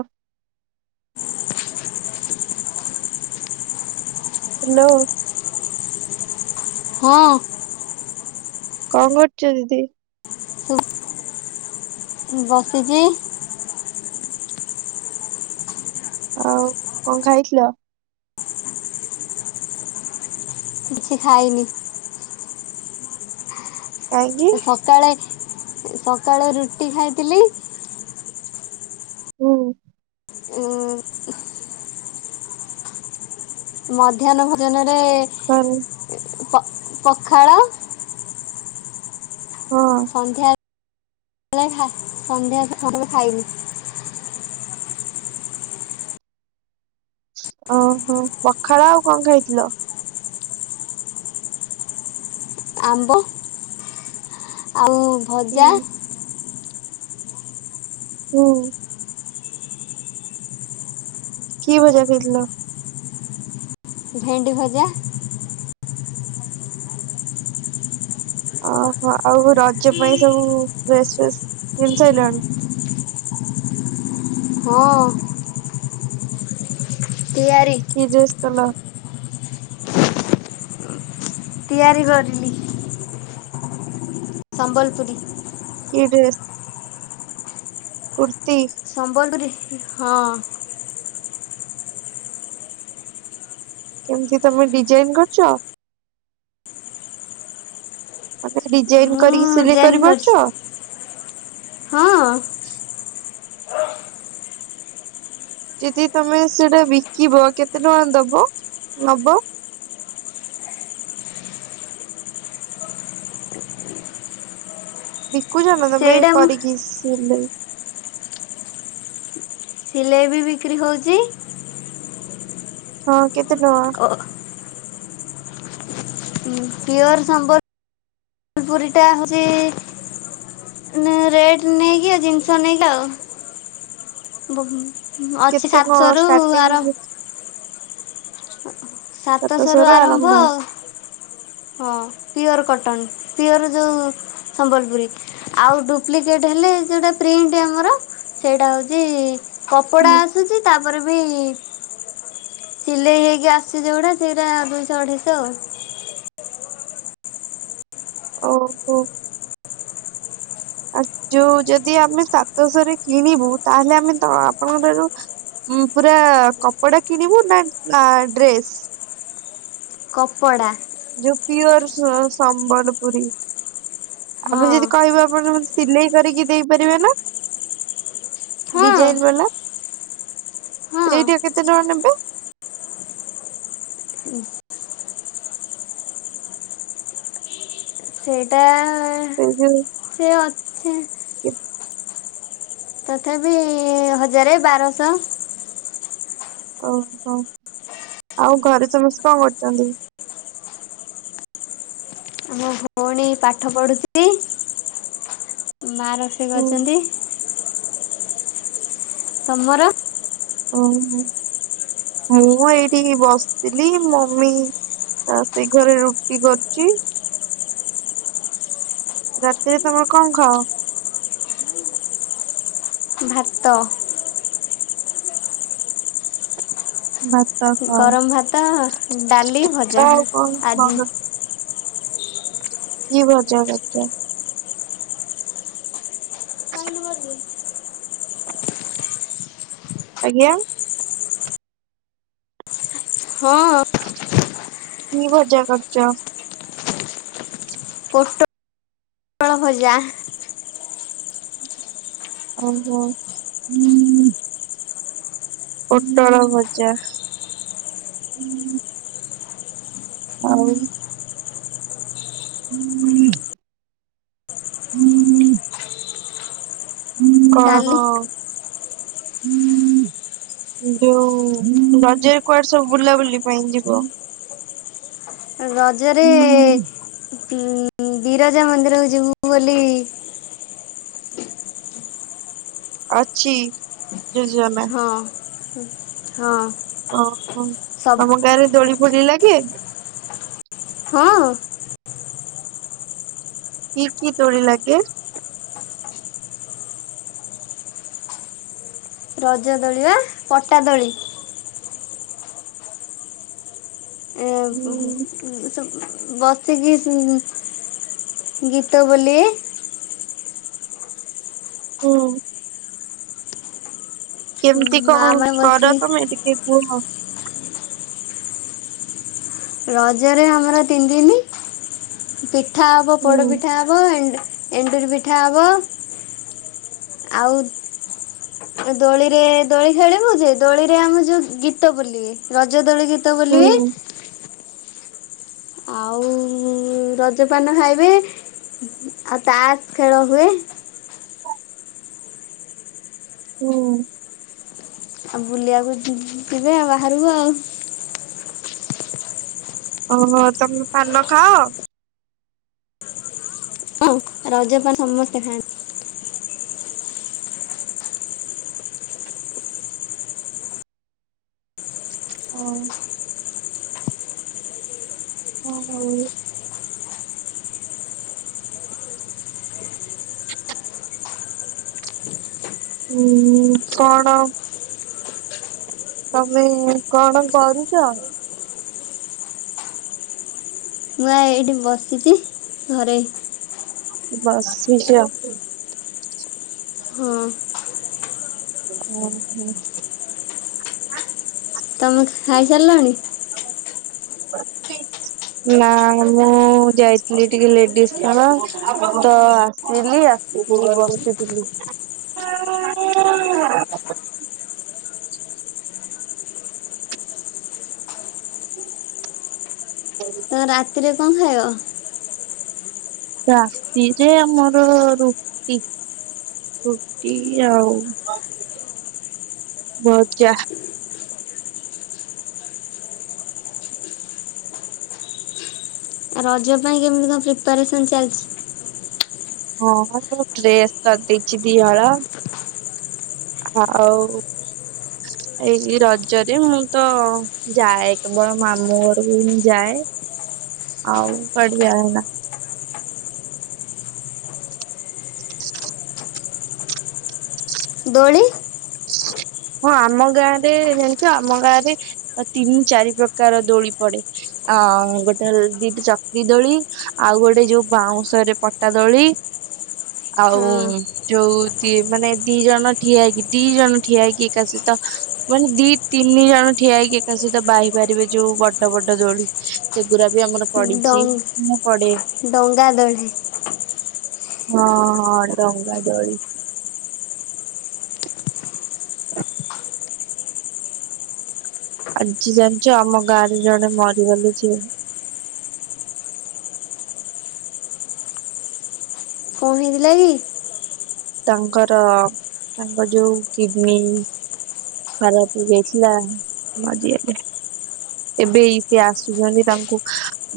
ଅ ହେଲୋ। ହଁ। କଁ କରୁଚ ଦିଦି? ତୁ ବସିଚି। ଆଉ କଁ ଖାଇଥିଲ? କିଛି ଖାଇନି। କାହିଁକି ଏ ସକାଳେ ସକାଳେ ରୁଟି ଖାଇଥିଲି। ହୁଁ। ଉଁ ମଧ୍ୟାହ୍ନ ଭୋଜନରେ କରି ଏଁ ପ ପଖାଳ ହଁ ସନ୍ଧ୍ୟା ଳେ ହା ସନ୍ଧ୍ୟା ସେପଟୁକୁ ଖାଇନି। ଓହୋ ପଖାଳ ଆଉ କଁ ଖାଇଥିଲ? ଆମ୍ବ ଆଉ ହୁଁ ଭଜା। ହୁଁ। କି ଭଜା ଖାଇଥିଲ? ଭେଣ୍ଡି ଭଜା। ଓହୋ ଆଉ ରଜ ପାଇଁ ସବୁ ଡ୍ରେସ ଫ୍ରେସ୍ କିଣି ସାଇଲନି। ହଁ। ତିଆରିି। କି ଡ୍ରେସ୍ କଲ? ତିଆରି କରିଲି। ସମ୍ବଲପୁରୀ। କି ଡ୍ରେସ? କୁର୍ତି। ସମ୍ବଲପୁରି ହଁ। କେମିତି ତମେ ଡିଜାଇନ କରୁଛ। ତମେ ଡିଜାଇନ ମୁଁ କରିକି ସିଲେଇ ଡିଜାଇନ୍ କରିଛି କରିପାରୁଛ। ହଁ। ଯଦି ତମେ ସେଟା ବିକିବ କେତେ ଟଙ୍କା ଦବ ନବ। [unintelligible] ବିକୁଛନା ତମେ ସେଇଟା ମୁଁ କରିକି ସିଲେଇ। ସିଲେଇ ବି ବିକ୍ରି ହଉଛି। ହଁ କେତେ ଟଙ୍କା? ଓ। ପିଓର ସମ୍ବଲପୁରୀଟା ହଉଛି ନାଇଁ ରେଟ ନେଇକି ଆଉ ଜିନିଷ ନେଇକି ଆଉ ବ ଅଛି କେତେ କଣ ସାତଶହରୁୁ ଷ୍ଟାର୍ଟିଂ ଆର ସାତଶହ ସାତଶହରୁ ରୁ ଆରମ୍ଭ ଆଉ। ହଁ ପିଓର କଟନ ପିଓର ଯୋଉ ସମ୍ବଲପୁରୀ। ଆଉ ଡୁପ୍ଲିକେଟ ହେଲେ ଯୋଉଟା ପ୍ରିଣ୍ଟ ଆମର। ସେଇଟା ହଉଛି କପଡା ହୁଁ। ଆସୁଛି ତାପରେ ବି ସିଲେଇ ହେଇକି ଆସୁଛି ଯେଉୁଡ଼ା ସେଇରା ଦୁଇଶହ ଅଢେଇଶହ ଆଉ। ଓହୋ। ଆ ଯୋଉ ଯଦି ଆମେ ସାତଶହ ରେ କିଣିବୁ ତାହେଲେ ଆମେ ତ ଆପଣଙ୍କଠାରୁ ପୁରା କପଡା କିଣିବୁ ନା ଡ୍ରେସ୍। କପଡ଼ା। ଯୋଉ ପିଓର ସମ୍ ସମ୍ବଲପୁରୀ ଆମେ ହଁ ଯଦି କହିବେ ଆପଣ ସିଲେଇ କରିକି ଦେଇପାରିବେ ନା। ହଁ ଡିଜାଇନ ବାଲା ହଁ ସେଇଟା କେତେ ଟଙ୍କା ନେବେ? ସେଇଟା ସେଇ ଯୋଉ ସେ ଅଛି ତଥାପି ହଜାରେ ବାରଶହ। ଓହୋ ଆଉ ଘରେ ସମସ୍ତେ କଣ କରୁଛନ୍ତି? ଭଉଣି ପାଠ ପଢ଼ୁଛି ମା ରୋଷେଇ ହୁଁ କରୁଛନ୍ତି। ତମର। ଓହୋ ମୁଁ ଏଇଠି ବସିଥିଲି ମମି ଆ ସେଘରେ ରୁଟି କରୁଛି। ରାତିରେ ତମର କଁ ଖାଅ? ଭାତ। ଭାତ୍। ଗରମ ଭାତ ଡାଲି ଭଜା ତ ଆଉ କଣ ଆଜି। ଭଲ କି ଭଜା କରିଚ? ହ [inaudible] ଆଜ୍ଞା। ହଁ। କି ଭଜା କରିଚ? ପୋଟ ପୋଟଳ ଭଜା। ଉଁ ହୁଁ। ପୋଟଳ ଭଜା। ଆଉ? ହୁଁ ହୁଁ ଅଁ ହଁ। କାଲି ଯୋଉ ରଜରେ କୁଆଡେ ସବୁ ବୁଲାବୁଲି ପାଇଁ ଯିବ? ରଜରେ ଉଁ ବିରଜା ମନ୍ଦିରକୁ ଯିବୁ ବୋଲି ଅଛିି ଯୋଜନା। ହଁ ହଁ। ଓହୋ। ସବୁ ତମ ଗାଁ ରେ ଦୋଳି ଫୋଳି ଲାଗେ? ହଁ। କି କି ଦୋଳି ଲାଗେ? ରଜ ଦୋଳିି ବା, ପଟା ଦୋଳି। ଏଁ ହୁ। ହୁଁ ଏମିତି ସବୁ ବସିକି ଗୀତ ବୋଲିବେ। ହୁଁ। କେମିତି କଁ ମା ମାନେ ବସି କର ତମେ ଟିକେ କୁହ। ରଜରେ ଆମର ତିନି ଦିନି ପିଠା ହେବ ହୁଁ ପୋଡ଼ପିଠା ହେବ ଏଣ୍ଡୁର୍ ଏଣ୍ଡୁରି ପିଠା ହବ ଆଉ [inaudible] ଆଉ ଦୋଳିରେ ଦୋଳି ଖେଳିବୁ ଯେ ଦୋଳିରେ ଆମ ଯୋଉ ଗୀତ ବୋଲିବେ ରଜ ଦୋଳି ଗୀତ୍ ଗୀତ ହୁଁ ବୋଲିବେ। ଆଉ ରଜପାନ ଖାଇବେ ଆଉ ତାସ୍ ଖେଳ ହୁଏ। ହୁଁ। ଆଉ ବୁଲିଆକୁ ଯି ଯିବେ ଆଉ ବାହାରକୁ ଆଉ। ଓହୋ। ତମେ ପାନ ଖାଅ? ହଁ ରଜପାନ ସମସ୍ତେ ଖାଆନ୍ତି। ହଁ ହଉ। ହୁଁ ଉଁ କଣ? ତମେ କଣ କରୁଚ? ମୁଁ ଆ ଏଇଠି ବସିଚି ଘରେ। ବସିଚ? ହଁ। ଓହୋ। ତମେ ଖାଇ ସାରିଲଣି? [inaudible] ନା ମୁଁ ଯାଇଥିଲି ଟିକେ ଲେଡିଜ୍ କର୍ଣ୍ଣର, ତ ଆସିଲି ଆ [inaudible] [inaudible] ତମେ ରାତିରେ କଣ ଖାଇବ? ରାତିରେ ଆମର ରୁଟି। ରୁଟି ଆଉ ଭଜା। ରଜ ପାଇଁ କେମ୍ତି କଣ ପ୍ରିପାରେସନ୍ ଚାଲ୍ଚି? ହଁ ବା ମୁଁ ଡ୍ରେସ୍ କରିଦେଇଚି ଦି ହଳ। ଆଉ ଏଇ ରଜରେ ମୁଁ ତ ଯାଏ କେବଳ ମାମୁଁ ଘରକୁ ମୁଁ ଯାଏ, ଆଉ କାଡିଆ ନା ଦୋଳି ହଁ ଆମ ଗାଁରେ ଜଣିଚ ଆମ ଗାଁରେ ତିନି ଚାରି ପ୍ରକାର ଦୋଳି ପଡେ। ହଁ ଗୋଟେ ଦିଟି ଚକ୍ରି ଦୋଳି ଆଉ ଗୋଟେ ଯୋଉ ବାଉଁଶ ରେ ପଟା ଦୋଳି ଆଉ ହଁ ଯୋଉ ଦି ମାନେ ଦି ଜଣ ଠିଆ ହେଇକି ଦି ଜଣ ଠିଆ ହେଇକି [unintelligible] ମାନେ ଦି ତିନି ଜଣ ଠିଆ ହେଇକି ଏକା ସହିତ ବାହି ପାରିବେ ଯୋଉ ବଡ-ବଡ ଦୋଳି ସେଗୁରା ବି ଆମର ପଡିଚି, ଡଙ୍ଗ ମୁଁ ପଡ଼େ। ଡଙ୍ଗା ଦୋଳି ହଁ-ହଁ ଡଙ୍ଗା ଦୋଳି। ଆଜି ଜାଣିଚ ଆମ ଗାଁରେ ଜଣେ ମରିଗଲେ ଯେ। କଣ ହେଇଥିଲା କି? ତାଙ୍କର ତାଙ୍କ ଯୋଉ କିଡନୀ ଖରାପ୍ ହେଇଯାଇଥିଲା ମରିଗଲେ। ଏବେ ଏଇ ସିଏ ଆସୁଚନ୍ତି ତାଙ୍କୁ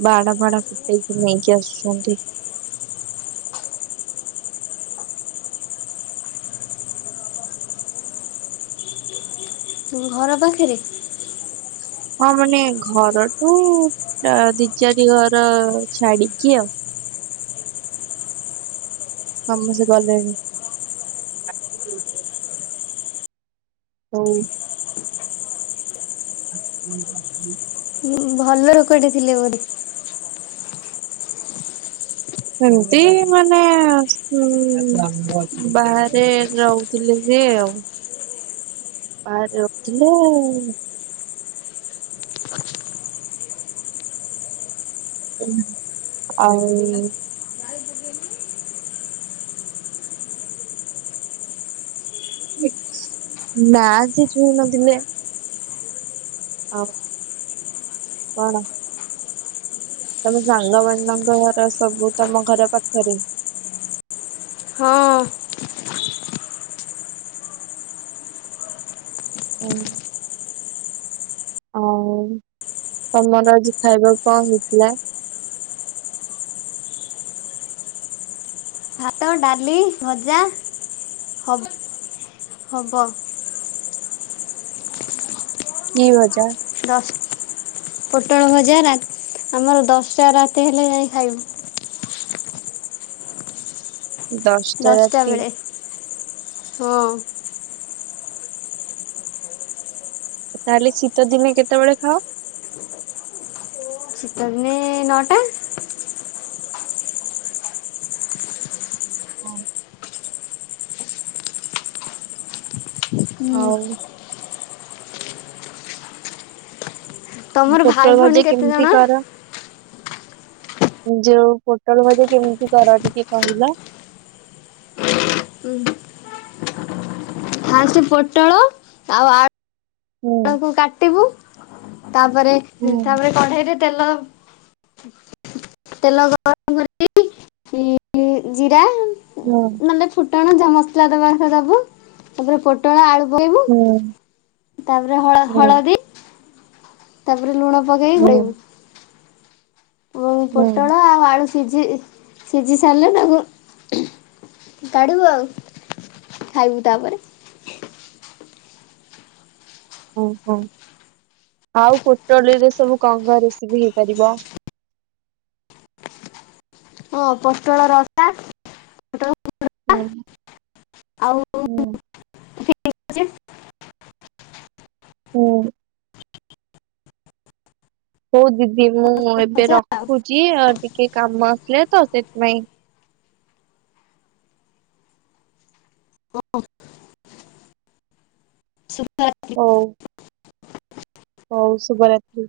ବାଣ ଫାଣ ଫୁଟେଇକି ନେଇକି ଆସୁଛନ୍ତି। ଘର ପାଖେରେ? ହଁ ମାନେ ଘରଠୁ ଦି ଚାରି ଘର ଛାଡିକି ଆଉ। ସମସ୍ତେ ଗଲେଣି। ହଉ। [inaudible] ଭଲ ଲୋକଟେ ଥିଲେ ବୋଧେ? ସେମ୍ତି ମାନେ ବାହାରେ ରହୁଥିଲେ ସିଏ ଆଉ। ବାହାରେ ରହୁଥିଲେ ଆଉ। ଆଉ ନା ଆଜି ଛୁଇଁ ନଥିଲେ। ହଁ କଣ? ତମ ସାଙ୍ଗମାନଙ୍କ ଘର ସବୁ ତମ ଘର ପାଖରେ? ହଁ। [unintelligible] ଆଉ ତମର ଆଜି ଖାଇବାକୁ କଣ ହେଇଥିଲା? ଭାତ, ଡାଲି, ଭଜା ହବ-ହବ। କି ଭଜା? ଦଶ ପୋଟଳ ଭଜା ରା ଆମର ଦଶଟା ରାତି ହେଲେ ଯାଇଁ ଖାଇବୁ। ଦଶଟା ବେଳେ ହଁ। ତାହେଲେ ଶୀତ ଦିନେ କେତେବେଳେ ଖାଅ? ଶୀତ ଦିନେ ନଅଟା। ହଁ। ହୁଁ ଆଉ [inaudible] ତମର ଭାଇ ପୋଟଳ ଭଉଣୀ ଭାଜ କେତେ ଜଣ? କେମିତି କର? ଯୋଉ ପୋଟଳ ଭଜା କେମିତି କର ଟିକେ କହିଲ? ହୁଁ। ଫାର୍ଷ୍ଟ ପୋଟଳ ଆଉ ହୁଁ ଆଳୁକୁ କାଟିବୁ ତାପରେ ହୁଁ ତାପରେ କଢେଇରେ ତେଲ ତେଲ ଗରମ କରି ଉଁ ଜିରା ହଁ। ନହେଲେ ଫୁଟଣ ଯା ମସଲା ଦବାକଥା ଦବୁ ତାପରେ ପୋଟଳ ଆଳୁ ପକେଇବୁ ତାପରେ ହଳ ହୁଁ ହଳଦୀ ତାପରେ ଲୁଣ ପକେଇକି ହୁଁ ହୁଁ ଖୋଳେଇବୁ ଏ ହୁଁ ପୋଟଳ ଆଉ ଆଳୁ ସିଝି ସିଝି ସାରିଲେ ତାକୁ କାଢିବୁ ଆଉ। ଖାଇବୁ ତାପରେ। ଓହୋ ଆଉ ପୋଟଳୀରେ ସବୁ କଣ କଣ ରେସିବିି ହେଇପାରିବ? ହଁ ପୋଟଳ ରସା ପୋଟଳ ହୁଁ ଆଉ ହୁଁ। ହୁଁ। ହଉ ଦିଦି ମୁଁ ଏବେ ଭଜା ରଖୁଚି ଆ ଟିକେ କାମ ଆସିଲାତ ସେଥିପାଇଁ। ହଁ। [unintelligible] ହଉ। ହଉ ଶୁଭରାତ୍ରି।